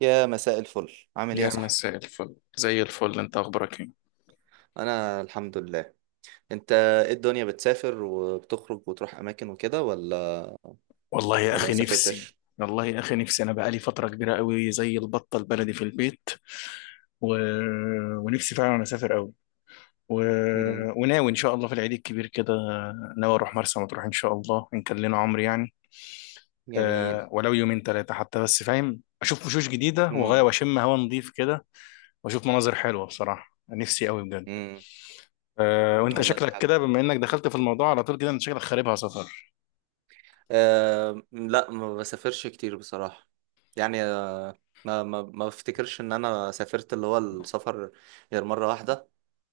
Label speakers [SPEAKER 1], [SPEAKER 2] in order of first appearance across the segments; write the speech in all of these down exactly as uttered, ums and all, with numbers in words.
[SPEAKER 1] يا مساء الفل عامل ايه يا
[SPEAKER 2] يا
[SPEAKER 1] صاحبي؟
[SPEAKER 2] مساء الفل، زي الفل. انت اخبارك ايه؟
[SPEAKER 1] انا الحمد لله. انت ايه الدنيا بتسافر وبتخرج وتروح اماكن وكده ولا
[SPEAKER 2] والله يا
[SPEAKER 1] ولا ما
[SPEAKER 2] اخي نفسي.
[SPEAKER 1] سافرتش؟
[SPEAKER 2] والله يا اخي نفسي، انا بقالي فتره كبيره قوي زي البطه البلدي في البيت. و... ونفسي فعلا اسافر قوي. و...
[SPEAKER 1] امم.
[SPEAKER 2] وناوي ان شاء الله في العيد الكبير كده، ناوي اروح مرسى مطروح ان شاء الله ان كان لنا عمر يعني.
[SPEAKER 1] جميل.
[SPEAKER 2] أه، ولو يومين ثلاثه حتى، بس فاهم، اشوف وشوش جديده وغايه،
[SPEAKER 1] امم.
[SPEAKER 2] واشم هوا نظيف كده، واشوف مناظر حلوه. بصراحه نفسي قوي بجد.
[SPEAKER 1] امم.
[SPEAKER 2] أه، وانت
[SPEAKER 1] والله
[SPEAKER 2] شكلك
[SPEAKER 1] حلو.
[SPEAKER 2] كده، بما انك دخلت في الموضوع على طول كده، انت شكلك خاربها سفر.
[SPEAKER 1] أه، لا ما بسافرش كتير بصراحة. يعني ما ما ما بفتكرش ان انا سافرت اللي هو السفر غير مرة واحدة.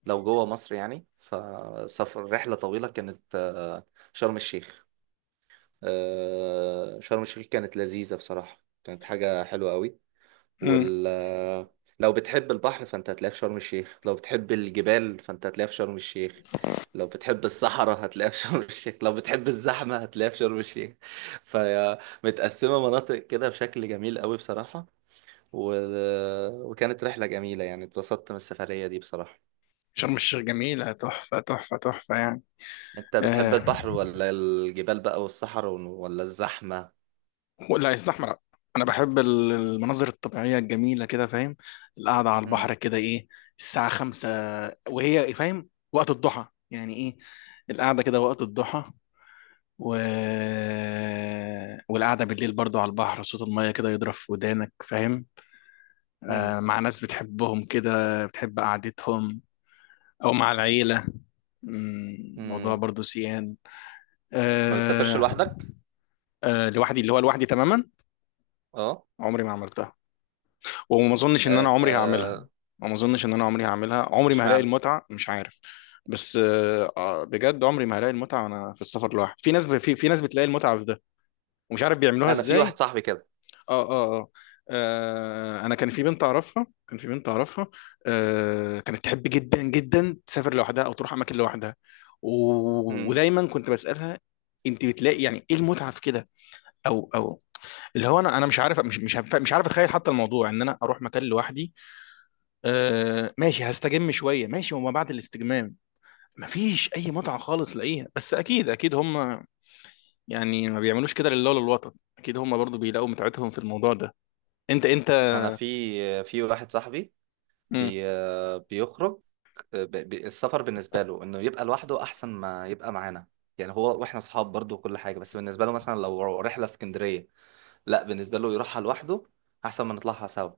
[SPEAKER 1] لو جوه مصر يعني، فسفر رحلة طويلة كانت آه، شرم الشيخ. آه، شرم الشيخ كانت لذيذة بصراحة، كانت حاجة حلوة قوي. وال لو بتحب البحر فانت هتلاقيه في شرم الشيخ، لو بتحب الجبال فانت هتلاقيه في شرم الشيخ، لو بتحب الصحراء هتلاقيها في شرم الشيخ، لو بتحب الزحمة هتلاقيها في شرم الشيخ. فهي متقسمة مناطق كده بشكل جميل قوي بصراحة. و... وكانت رحلة جميلة، يعني اتبسطت من السفرية دي بصراحة.
[SPEAKER 2] شرم الشيخ جميلة، تحفة تحفة تحفة يعني.
[SPEAKER 1] انت بتحب
[SPEAKER 2] آه،
[SPEAKER 1] البحر ولا الجبال بقى، والصحراء ون- ولا الزحمة؟
[SPEAKER 2] ولا يستحمل. أنا بحب ال- المناظر الطبيعية الجميلة كده، فاهم، القعدة على
[SPEAKER 1] مم.
[SPEAKER 2] البحر كده، إيه، الساعة خمسة، وهي فاهم وقت الضحى، يعني إيه القعدة كده وقت الضحى. و... والقعدة بالليل برضو على البحر، صوت المية كده يضرب في ودانك، فاهم،
[SPEAKER 1] مم.
[SPEAKER 2] آه، مع ناس بتحبهم كده، بتحب قعدتهم، أو مع العيلة. مم، موضوع
[SPEAKER 1] مم.
[SPEAKER 2] برضو سيان.
[SPEAKER 1] ما بتسافرش
[SPEAKER 2] آه
[SPEAKER 1] لوحدك؟
[SPEAKER 2] آه، لوحدي، اللي هو لوحدي تماما.
[SPEAKER 1] اه.
[SPEAKER 2] عمري ما عملتها، وما اظنش ان انا
[SPEAKER 1] آه،
[SPEAKER 2] عمري هعملها.
[SPEAKER 1] آه،
[SPEAKER 2] ما اظنش ان انا عمري هعملها، عمري ما هلاقي
[SPEAKER 1] اشمعنى؟
[SPEAKER 2] المتعه، مش عارف. بس آه آه، بجد عمري ما هلاقي المتعه وانا في السفر لوحدي. في ناس ب... في... في ناس بتلاقي المتعه في ده، ومش عارف بيعملوها
[SPEAKER 1] انا في
[SPEAKER 2] ازاي.
[SPEAKER 1] واحد صاحبي كده.
[SPEAKER 2] اه اه اه. آه، انا كان في بنت اعرفها، كان في بنت اعرفها آه، كانت تحب جدا جدا تسافر لوحدها او تروح اماكن لوحدها. و...
[SPEAKER 1] امم.
[SPEAKER 2] ودايما كنت بسالها: انت بتلاقي يعني ايه المتعه في كده؟ او او، اللي هو، انا انا مش عارف، مش مش هف- مش عارف اتخيل حتى الموضوع ان انا اروح مكان لوحدي. آه، ماشي هستجم شويه، ماشي، وما بعد الاستجمام مفيش اي متعه خالص لاقيها. بس اكيد اكيد هم، يعني ما بيعملوش كده لله ولا الوطن، اكيد هم برضو بيلاقوا متعتهم في الموضوع ده. انت انت.
[SPEAKER 1] انا في في واحد صاحبي
[SPEAKER 2] مم.
[SPEAKER 1] بي بيخرج، ب- ب- السفر بالنسبه له انه يبقى لوحده احسن ما يبقى معانا. يعني هو واحنا اصحاب برضو وكل حاجه، بس بالنسبه له مثلا لو رحله اسكندريه، لا بالنسبه له يروحها لوحده احسن ما نطلعها سوا.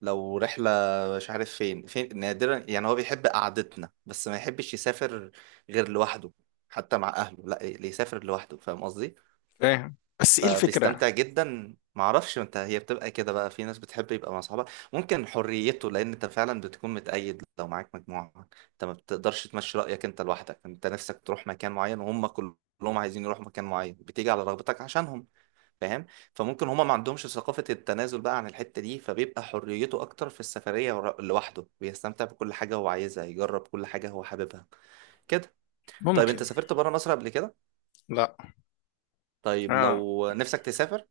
[SPEAKER 1] لو رحله مش عارف فين فين نادرا يعني، هو بيحب قعدتنا بس ما يحبش يسافر غير لوحده، حتى مع اهله لا اللي يسافر لوحده، فاهم قصدي؟
[SPEAKER 2] فاهم بس ايه الفكره؟
[SPEAKER 1] فبيستمتع جدا، معرفش انت هي بتبقى كده بقى، في ناس بتحب يبقى مع صحابها. ممكن حريته، لان انت فعلا بتكون متقيد لو معاك مجموعة، انت ما بتقدرش تمشي رأيك، انت لوحدك انت نفسك تروح مكان معين وهم كلهم عايزين يروحوا مكان معين، بتيجي على رغبتك عشانهم، فاهم؟ فممكن هما ما عندهمش ثقافة التنازل بقى عن الحتة دي، فبيبقى حريته اكتر في السفرية ورا- لوحده، بيستمتع بكل حاجة هو عايزها، يجرب كل حاجة هو حاببها كده. طيب، انت
[SPEAKER 2] ممكن.
[SPEAKER 1] سافرت بره مصر قبل كده؟
[SPEAKER 2] لا.
[SPEAKER 1] طيب،
[SPEAKER 2] اه.
[SPEAKER 1] لو نفسك تسافر،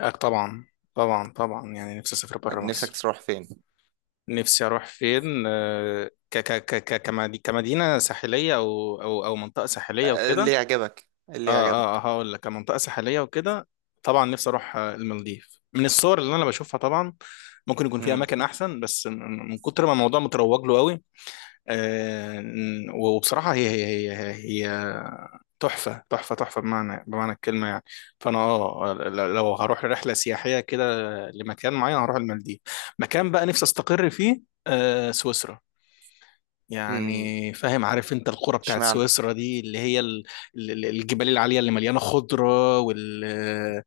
[SPEAKER 2] آه، طبعا، طبعا طبعا، يعني نفسي اسافر بره
[SPEAKER 1] نفسك
[SPEAKER 2] مصر.
[SPEAKER 1] تروح فين؟
[SPEAKER 2] نفسي اروح فين؟ آه، ك ك ك ك- كمدي- كمدينه ساحليه، او او او منطقه ساحليه
[SPEAKER 1] اللي
[SPEAKER 2] وكده.
[SPEAKER 1] يعجبك، اللي
[SPEAKER 2] اه اه، آه،
[SPEAKER 1] يعجبك.
[SPEAKER 2] هقول لك، كمنطقة ساحلية وكده. طبعا نفسي اروح، آه، المالديف. من الصور اللي انا بشوفها، طبعا ممكن يكون في
[SPEAKER 1] امم.
[SPEAKER 2] اماكن احسن، بس من من كتر ما الموضوع متروج له قوي. آه، وبصراحة هي هي هي هي, هي تحفة تحفة تحفة، بمعنى بمعنى الكلمة يعني. فانا، اه ل- لو هروح رحلة سياحية كده لمكان معين، هروح المالديف. مكان بقى نفسي استقر فيه، آه، سويسرا.
[SPEAKER 1] امم.
[SPEAKER 2] يعني فاهم، عارف انت القرى بتاعت
[SPEAKER 1] اشمعنى؟
[SPEAKER 2] سويسرا دي، اللي هي ال- ال- الجبال العالية اللي مليانة خضرة، وال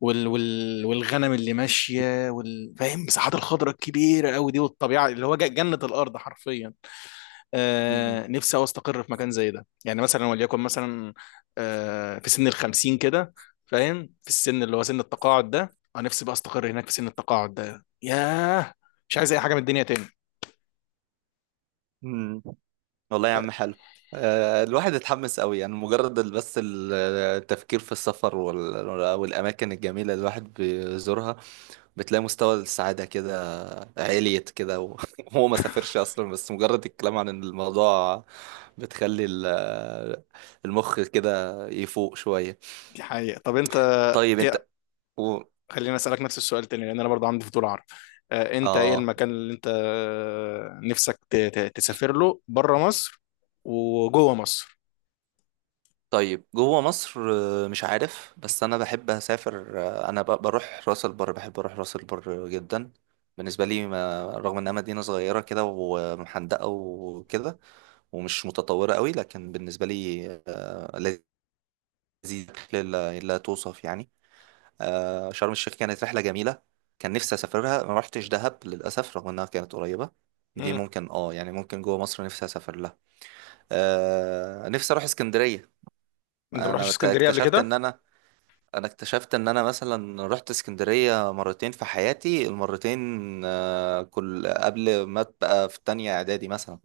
[SPEAKER 2] وال وال والغنم اللي ماشية، وال فاهم، مساحات الخضرة الكبيرة قوي دي، والطبيعة اللي هو ج- جنة الأرض حرفيا.
[SPEAKER 1] مم.
[SPEAKER 2] آه، نفسي أوي أستقر في مكان زي ده، يعني مثلا، وليكن مثلا، آه، في سن الخمسين كده، فاهم، في السن اللي هو سن التقاعد ده. أنا نفسي بقى أستقر هناك في سن التقاعد ده. ياه، مش عايز أي حاجة من الدنيا تاني.
[SPEAKER 1] مم. والله يا عم،
[SPEAKER 2] آه،
[SPEAKER 1] حلو. آه، الواحد اتحمس قوي، يعني مجرد ال- بس ال- التفكير في السفر وال- والأماكن الجميلة اللي الواحد بيزورها، بتلاقي مستوى السعادة كده عليت كده و- وهو ما سافرش أصلا، بس مجرد الكلام عن الموضوع بتخلي ال- المخ كده يفوق شوية.
[SPEAKER 2] دي حقيقة. طب أنت،
[SPEAKER 1] طيب انت
[SPEAKER 2] ايه،
[SPEAKER 1] و...
[SPEAKER 2] خليني اسالك نفس السؤال تاني، لان انا برضه عندي فضول اعرف. آه، انت ايه
[SPEAKER 1] اه
[SPEAKER 2] المكان اللي انت، آه، نفسك ت- ت- تسافر له بره مصر وجوه مصر؟
[SPEAKER 1] طيب جوه مصر. آه، مش عارف، بس انا بحب اسافر، آه، انا ب- بروح راس البر، بحب اروح راس البر جدا. بالنسبه لي، ما رغم انها مدينه صغيره كده ومحندقه وكده، ومش متطوره قوي، لكن بالنسبه لي آه، لذيذ لا لا توصف يعني. آه، شرم الشيخ كانت رحله جميله، كان نفسي اسافرها، ما رحتش دهب للاسف رغم انها كانت قريبه. دي
[SPEAKER 2] مم.
[SPEAKER 1] ممكن اه يعني، ممكن جوه مصر نفسي اسافر لها. آه، نفسي اروح اسكندريه.
[SPEAKER 2] انت ما رحتش
[SPEAKER 1] انا
[SPEAKER 2] اسكندريه قبل
[SPEAKER 1] اكتشفت
[SPEAKER 2] كده؟
[SPEAKER 1] ان انا انا اكتشفت ان انا مثلا رحت اسكندرية مرتين في حياتي، المرتين آه، كل قبل ما ابقى في تانية اعدادي مثلا،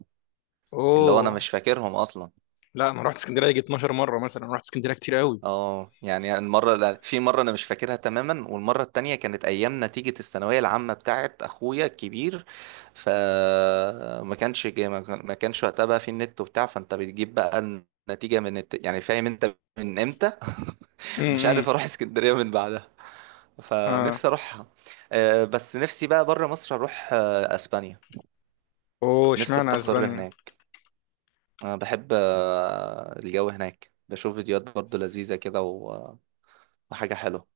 [SPEAKER 1] اللي هو انا
[SPEAKER 2] اوه،
[SPEAKER 1] مش فاكرهم اصلا.
[SPEAKER 2] لا، انا رحت اسكندريه يجي اثنا عشر مره، مثلا رحت اسكندريه كتير قوي.
[SPEAKER 1] اه يعني المرة لا- في مرة انا مش فاكرها تماما، والمرة التانية كانت ايام نتيجة الثانوية العامة بتاعت اخويا الكبير. فما كانش جا- ما كان- ما كانش وقتها بقى في النت وبتاع، فانت بتجيب بقى النتيجة من الت... يعني فاهم انت من امتى مش
[SPEAKER 2] امم،
[SPEAKER 1] عارف اروح اسكندريه من بعدها،
[SPEAKER 2] اه،
[SPEAKER 1] فنفسي اروحها. آه، بس نفسي بقى بره مصر اروح آه، اسبانيا.
[SPEAKER 2] اوه،
[SPEAKER 1] نفسي
[SPEAKER 2] اشمعنى
[SPEAKER 1] استقر
[SPEAKER 2] اسبانيا؟
[SPEAKER 1] هناك. انا بحب آه، الجو هناك، بشوف فيديوهات برضو لذيذه كده و- وحاجه حلوه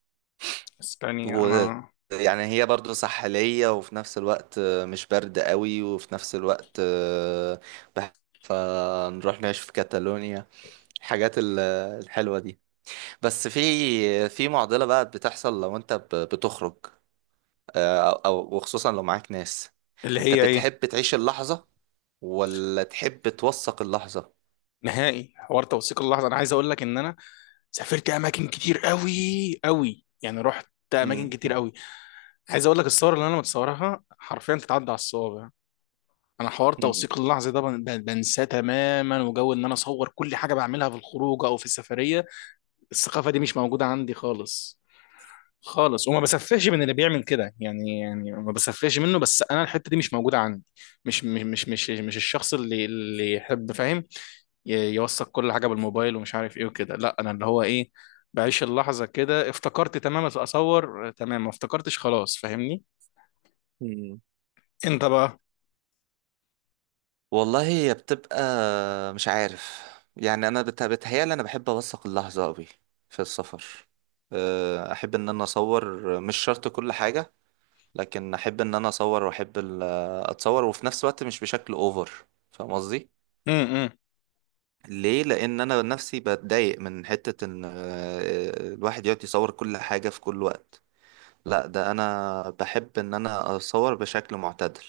[SPEAKER 2] اسبانيا،
[SPEAKER 1] و-
[SPEAKER 2] انا،
[SPEAKER 1] يعني هي برضو ساحليه، وفي نفس الوقت آه، مش برد قوي، وفي نفس الوقت آه، بح- فنروح نعيش في كاتالونيا. الحاجات ال- الحلوه دي. بس في في معضله بقى بتحصل لو انت ب- بتخرج، آه، او وخصوصا لو معاك ناس.
[SPEAKER 2] اللي
[SPEAKER 1] انت
[SPEAKER 2] هي ايه،
[SPEAKER 1] بتحب تعيش اللحظة ولا تحب توثق اللحظة؟
[SPEAKER 2] نهائي حوار توثيق اللحظه. انا عايز اقول لك ان انا سافرت اماكن كتير قوي، قوي يعني، رحت اماكن
[SPEAKER 1] مم.
[SPEAKER 2] كتير قوي. عايز اقول لك، الصور اللي انا متصورها حرفيا تتعدى على الصوابع. انا حوار
[SPEAKER 1] مم.
[SPEAKER 2] توثيق اللحظه ده بن- بن- بنساه تماما، وجو ان انا اصور كل حاجه بعملها في الخروج او في السفريه، الثقافه دي مش موجوده عندي خالص خالص. وما بسفهش من اللي بيعمل كده، يعني يعني ما بسفهش منه، بس انا الحته دي مش موجوده عندي. مش مش مش مش, مش الشخص اللي اللي يحب، فاهم، ي- يوثق كل حاجه بالموبايل ومش عارف ايه وكده. لا، انا اللي هو، ايه، بعيش اللحظه كده، افتكرت تمام اصور، تمام، ما افتكرتش خلاص، فاهمني.
[SPEAKER 1] مم.
[SPEAKER 2] انت بقى؟
[SPEAKER 1] والله، هي بتبقى مش عارف، يعني انا بت- بتهيالي انا بحب اوثق اللحظة قوي في السفر. آه، احب ان انا اصور مش شرط كل حاجة، لكن احب ان انا اصور واحب ال- اتصور، وفي نفس الوقت مش بشكل اوفر، فاهم قصدي؟
[SPEAKER 2] امم.
[SPEAKER 1] ليه، لان انا نفسي بتضايق من حتة ان آه، الواحد يقعد يصور كل حاجة في كل وقت، لا ده انا بحب ان انا اصور بشكل معتدل،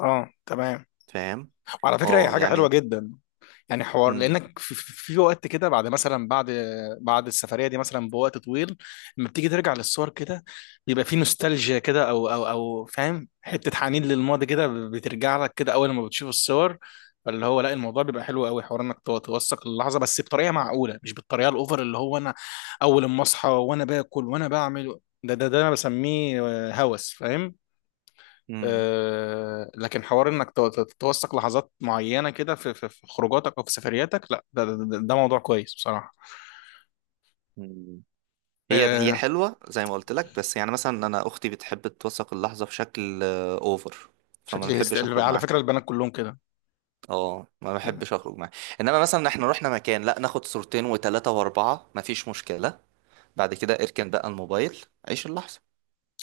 [SPEAKER 2] اه، تمام.
[SPEAKER 1] فاهم؟
[SPEAKER 2] وعلى فكره هي
[SPEAKER 1] اه
[SPEAKER 2] حاجه حلوه
[SPEAKER 1] يعني.
[SPEAKER 2] جدا، يعني حوار
[SPEAKER 1] مم.
[SPEAKER 2] لانك في, في في وقت كده بعد مثلا، بعد بعد السفريه دي مثلا بوقت طويل، لما بتيجي ترجع للصور كده، بيبقى في نوستالجيا كده، او او او فاهم، حته حنين للماضي كده، بترجع لك كده اول ما بتشوف الصور. فاللي هو، لا، الموضوع بيبقى حلو قوي، حوار انك تو- توثق اللحظه، بس بطريقه معقوله، مش بالطريقه الاوفر اللي هو انا اول ما اصحى وانا باكل وانا بعمل. ده ده ده انا بسميه، آه، هوس فاهم.
[SPEAKER 1] مم.
[SPEAKER 2] آه، لكن حوار انك تو- تو- توثق لحظات معينه كده في في في خروجاتك او في سفرياتك، لا، ده, ده, ده ده موضوع كويس بصراحه.
[SPEAKER 1] مم. هي هي
[SPEAKER 2] آه،
[SPEAKER 1] حلوة زي ما قلت لك، بس يعني مثلا انا اختي بتحب توثق اللحظة بشكل اوفر، فما
[SPEAKER 2] شكلي هست...
[SPEAKER 1] بحبش اخرج
[SPEAKER 2] على
[SPEAKER 1] معاها،
[SPEAKER 2] فكره البنات كلهم كده.
[SPEAKER 1] اه ما
[SPEAKER 2] آه،
[SPEAKER 1] بحبش اخرج معاها. انما مثلا احنا رحنا مكان، لا ناخد صورتين وثلاثة واربعة مفيش مشكلة، بعد كده اركن بقى الموبايل، عيش اللحظة.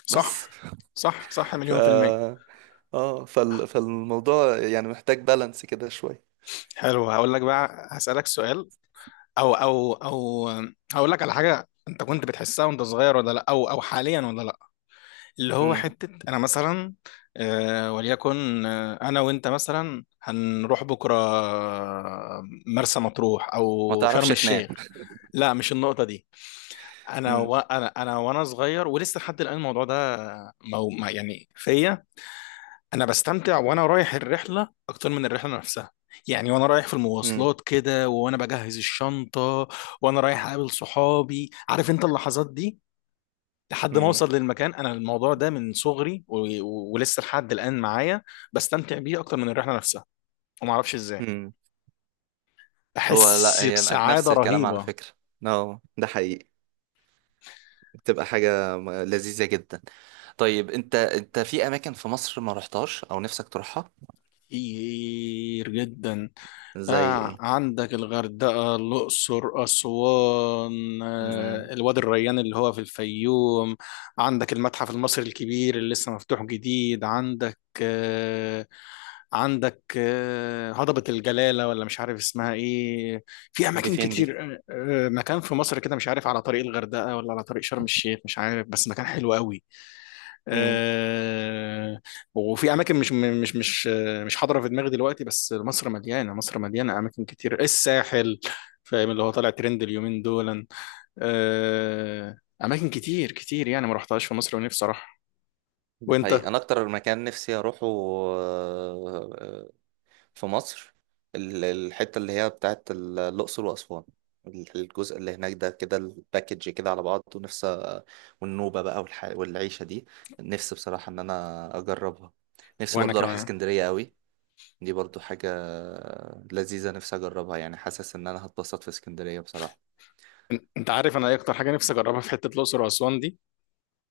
[SPEAKER 2] صح
[SPEAKER 1] بس
[SPEAKER 2] صح صح،
[SPEAKER 1] ف
[SPEAKER 2] مليون في المية.
[SPEAKER 1] اه فال... فالموضوع يعني محتاج بالانس كده شوية.
[SPEAKER 2] حلو، هقول لك بقى، هسألك سؤال، او او او هقول لك على حاجة انت كنت بتحسها وانت صغير ولا لا، او او حاليا ولا لا، اللي هو
[SPEAKER 1] امم.
[SPEAKER 2] حتة أنا مثلا، آه، وليكن، آه، أنا وأنت مثلا هنروح بكرة، آه، مرسى مطروح
[SPEAKER 1] ما
[SPEAKER 2] أو
[SPEAKER 1] تعرفش
[SPEAKER 2] شرم
[SPEAKER 1] تنام.
[SPEAKER 2] الشيخ. لا، مش النقطة دي. أنا
[SPEAKER 1] امم.
[SPEAKER 2] و... أنا أنا وأنا صغير ولسه لحد الآن الموضوع ده، مو... ما- يعني فيا، أنا بستمتع وأنا رايح الرحلة أكتر من الرحلة نفسها، يعني وأنا رايح في
[SPEAKER 1] امم.
[SPEAKER 2] المواصلات كده، وأنا بجهز الشنطة، وأنا رايح أقابل صحابي، عارف أنت اللحظات دي، لحد ما
[SPEAKER 1] امم.
[SPEAKER 2] اوصل للمكان. انا الموضوع ده من صغري و... و... ولسه لحد الان معايا، بستمتع بيه اكتر من الرحله نفسها، وما اعرفش ازاي،
[SPEAKER 1] امم. هو لا،
[SPEAKER 2] بحس
[SPEAKER 1] هي
[SPEAKER 2] بسعاده
[SPEAKER 1] نفس الكلام على
[SPEAKER 2] رهيبه.
[SPEAKER 1] فكرة. نو، ده حقيقي. بتبقى حاجة م- لذيذة جدا. طيب، انت انت في اماكن في مصر ما رحتهاش او نفسك تروحها؟
[SPEAKER 2] كتير جدا.
[SPEAKER 1] زي
[SPEAKER 2] آه،
[SPEAKER 1] ايه؟
[SPEAKER 2] عندك الغردقه، الاقصر، اسوان،
[SPEAKER 1] امم.
[SPEAKER 2] آه، الوادي الريان اللي هو في الفيوم، عندك المتحف المصري الكبير اللي لسه مفتوح جديد، عندك، آه، عندك، آه، هضبة الجلالة ولا مش عارف اسمها ايه. في
[SPEAKER 1] دي
[SPEAKER 2] اماكن
[SPEAKER 1] فين دي؟
[SPEAKER 2] كتير. آه، آه، مكان في مصر كده مش عارف على طريق الغردقة ولا على طريق شرم الشيخ، مش عارف، بس مكان حلو قوي.
[SPEAKER 1] امم.
[SPEAKER 2] آه، وفي اماكن مش مش مش آه، مش حاضرة في دماغي دلوقتي، بس مصر مليانة. مصر مليانة اماكن كتير. الساحل، فاهم، اللي هو طالع ترند اليومين دول، آه، اماكن كتير كتير يعني ما رحتهاش في مصر ونفسي اروح.
[SPEAKER 1] ده
[SPEAKER 2] وانت؟
[SPEAKER 1] حقيقي، انا اكتر مكان نفسي اروحه آه، في مصر ال- الحتة اللي هي بتاعت ال- الأقصر وأسوان، ال- الجزء اللي هناك ده كده الباكج كده على بعض، ونفسي والنوبة بقى والح... والعيشة دي، نفسي بصراحة إن أنا أجربها. نفسي
[SPEAKER 2] وانا
[SPEAKER 1] برضه أروح
[SPEAKER 2] كمان.
[SPEAKER 1] اسكندرية قوي، دي برضه حاجة لذيذة نفسي أجربها، يعني حاسس إن أنا هتبسط في اسكندرية بصراحة.
[SPEAKER 2] انت عارف انا ايه اكتر حاجه نفسي اجربها في حته الاقصر واسوان دي؟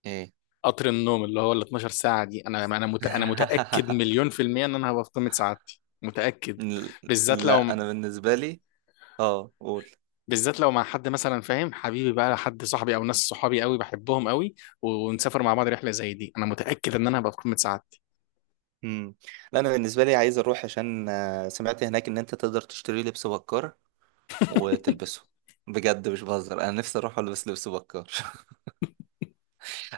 [SPEAKER 1] إيه؟
[SPEAKER 2] قطر النوم اللي هو ال اتناشر ساعة دي. انا انا مت... انا متأكد مليون في المية ان انا هبقى في قمة سعادتي، متأكد.
[SPEAKER 1] ل-
[SPEAKER 2] بالذات
[SPEAKER 1] لا،
[SPEAKER 2] لو
[SPEAKER 1] أنا بالنسبة لي آه قول.
[SPEAKER 2] بالذات لو مع حد مثلا، فاهم حبيبي بقى، حد صاحبي او ناس صحابي قوي بحبهم قوي، و- ونسافر مع بعض رحلة زي دي، انا متأكد ان انا هبقى في قمة سعادتي.
[SPEAKER 1] مم. لا، انا بالنسبه لي عايز اروح عشان آه، سمعت هناك ان انت تقدر تشتري لبس بكار وتلبسه، بجد مش بهزر، انا نفسي اروح البس لبس بكار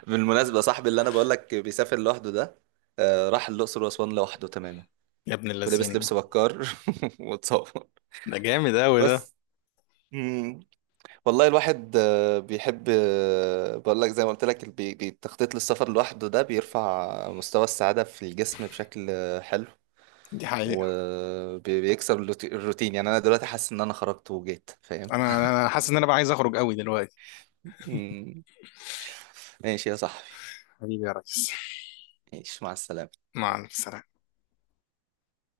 [SPEAKER 1] بالمناسبه، صاحبي اللي انا بقول لك بيسافر لوحده ده آه، راح الاقصر واسوان لوحده تماما.
[SPEAKER 2] يا ابن
[SPEAKER 1] ولبس
[SPEAKER 2] اللذين،
[SPEAKER 1] لبس بكار واتصور
[SPEAKER 2] ده جامد قوي ده.
[SPEAKER 1] بس. مم. والله، الواحد آه، بيحب، آه، بقول لك زي ما قلت لك ال- بي- بي- التخطيط للسفر لوحده ده بيرفع مستوى السعاده في الجسم بشكل آه، حلو.
[SPEAKER 2] دي حقيقة.
[SPEAKER 1] وبيكسر الروتين، يعني انا دلوقتي حاسس ان انا خرجت وجيت، فاهم؟
[SPEAKER 2] انا انا أنا حاسس ان انا بقى عايز اخرج قوي دلوقتي.
[SPEAKER 1] مم. ماشي يا صاحبي.
[SPEAKER 2] حبيبي يا ريس.
[SPEAKER 1] ماشي، مع السلامه.
[SPEAKER 2] مع السلامة.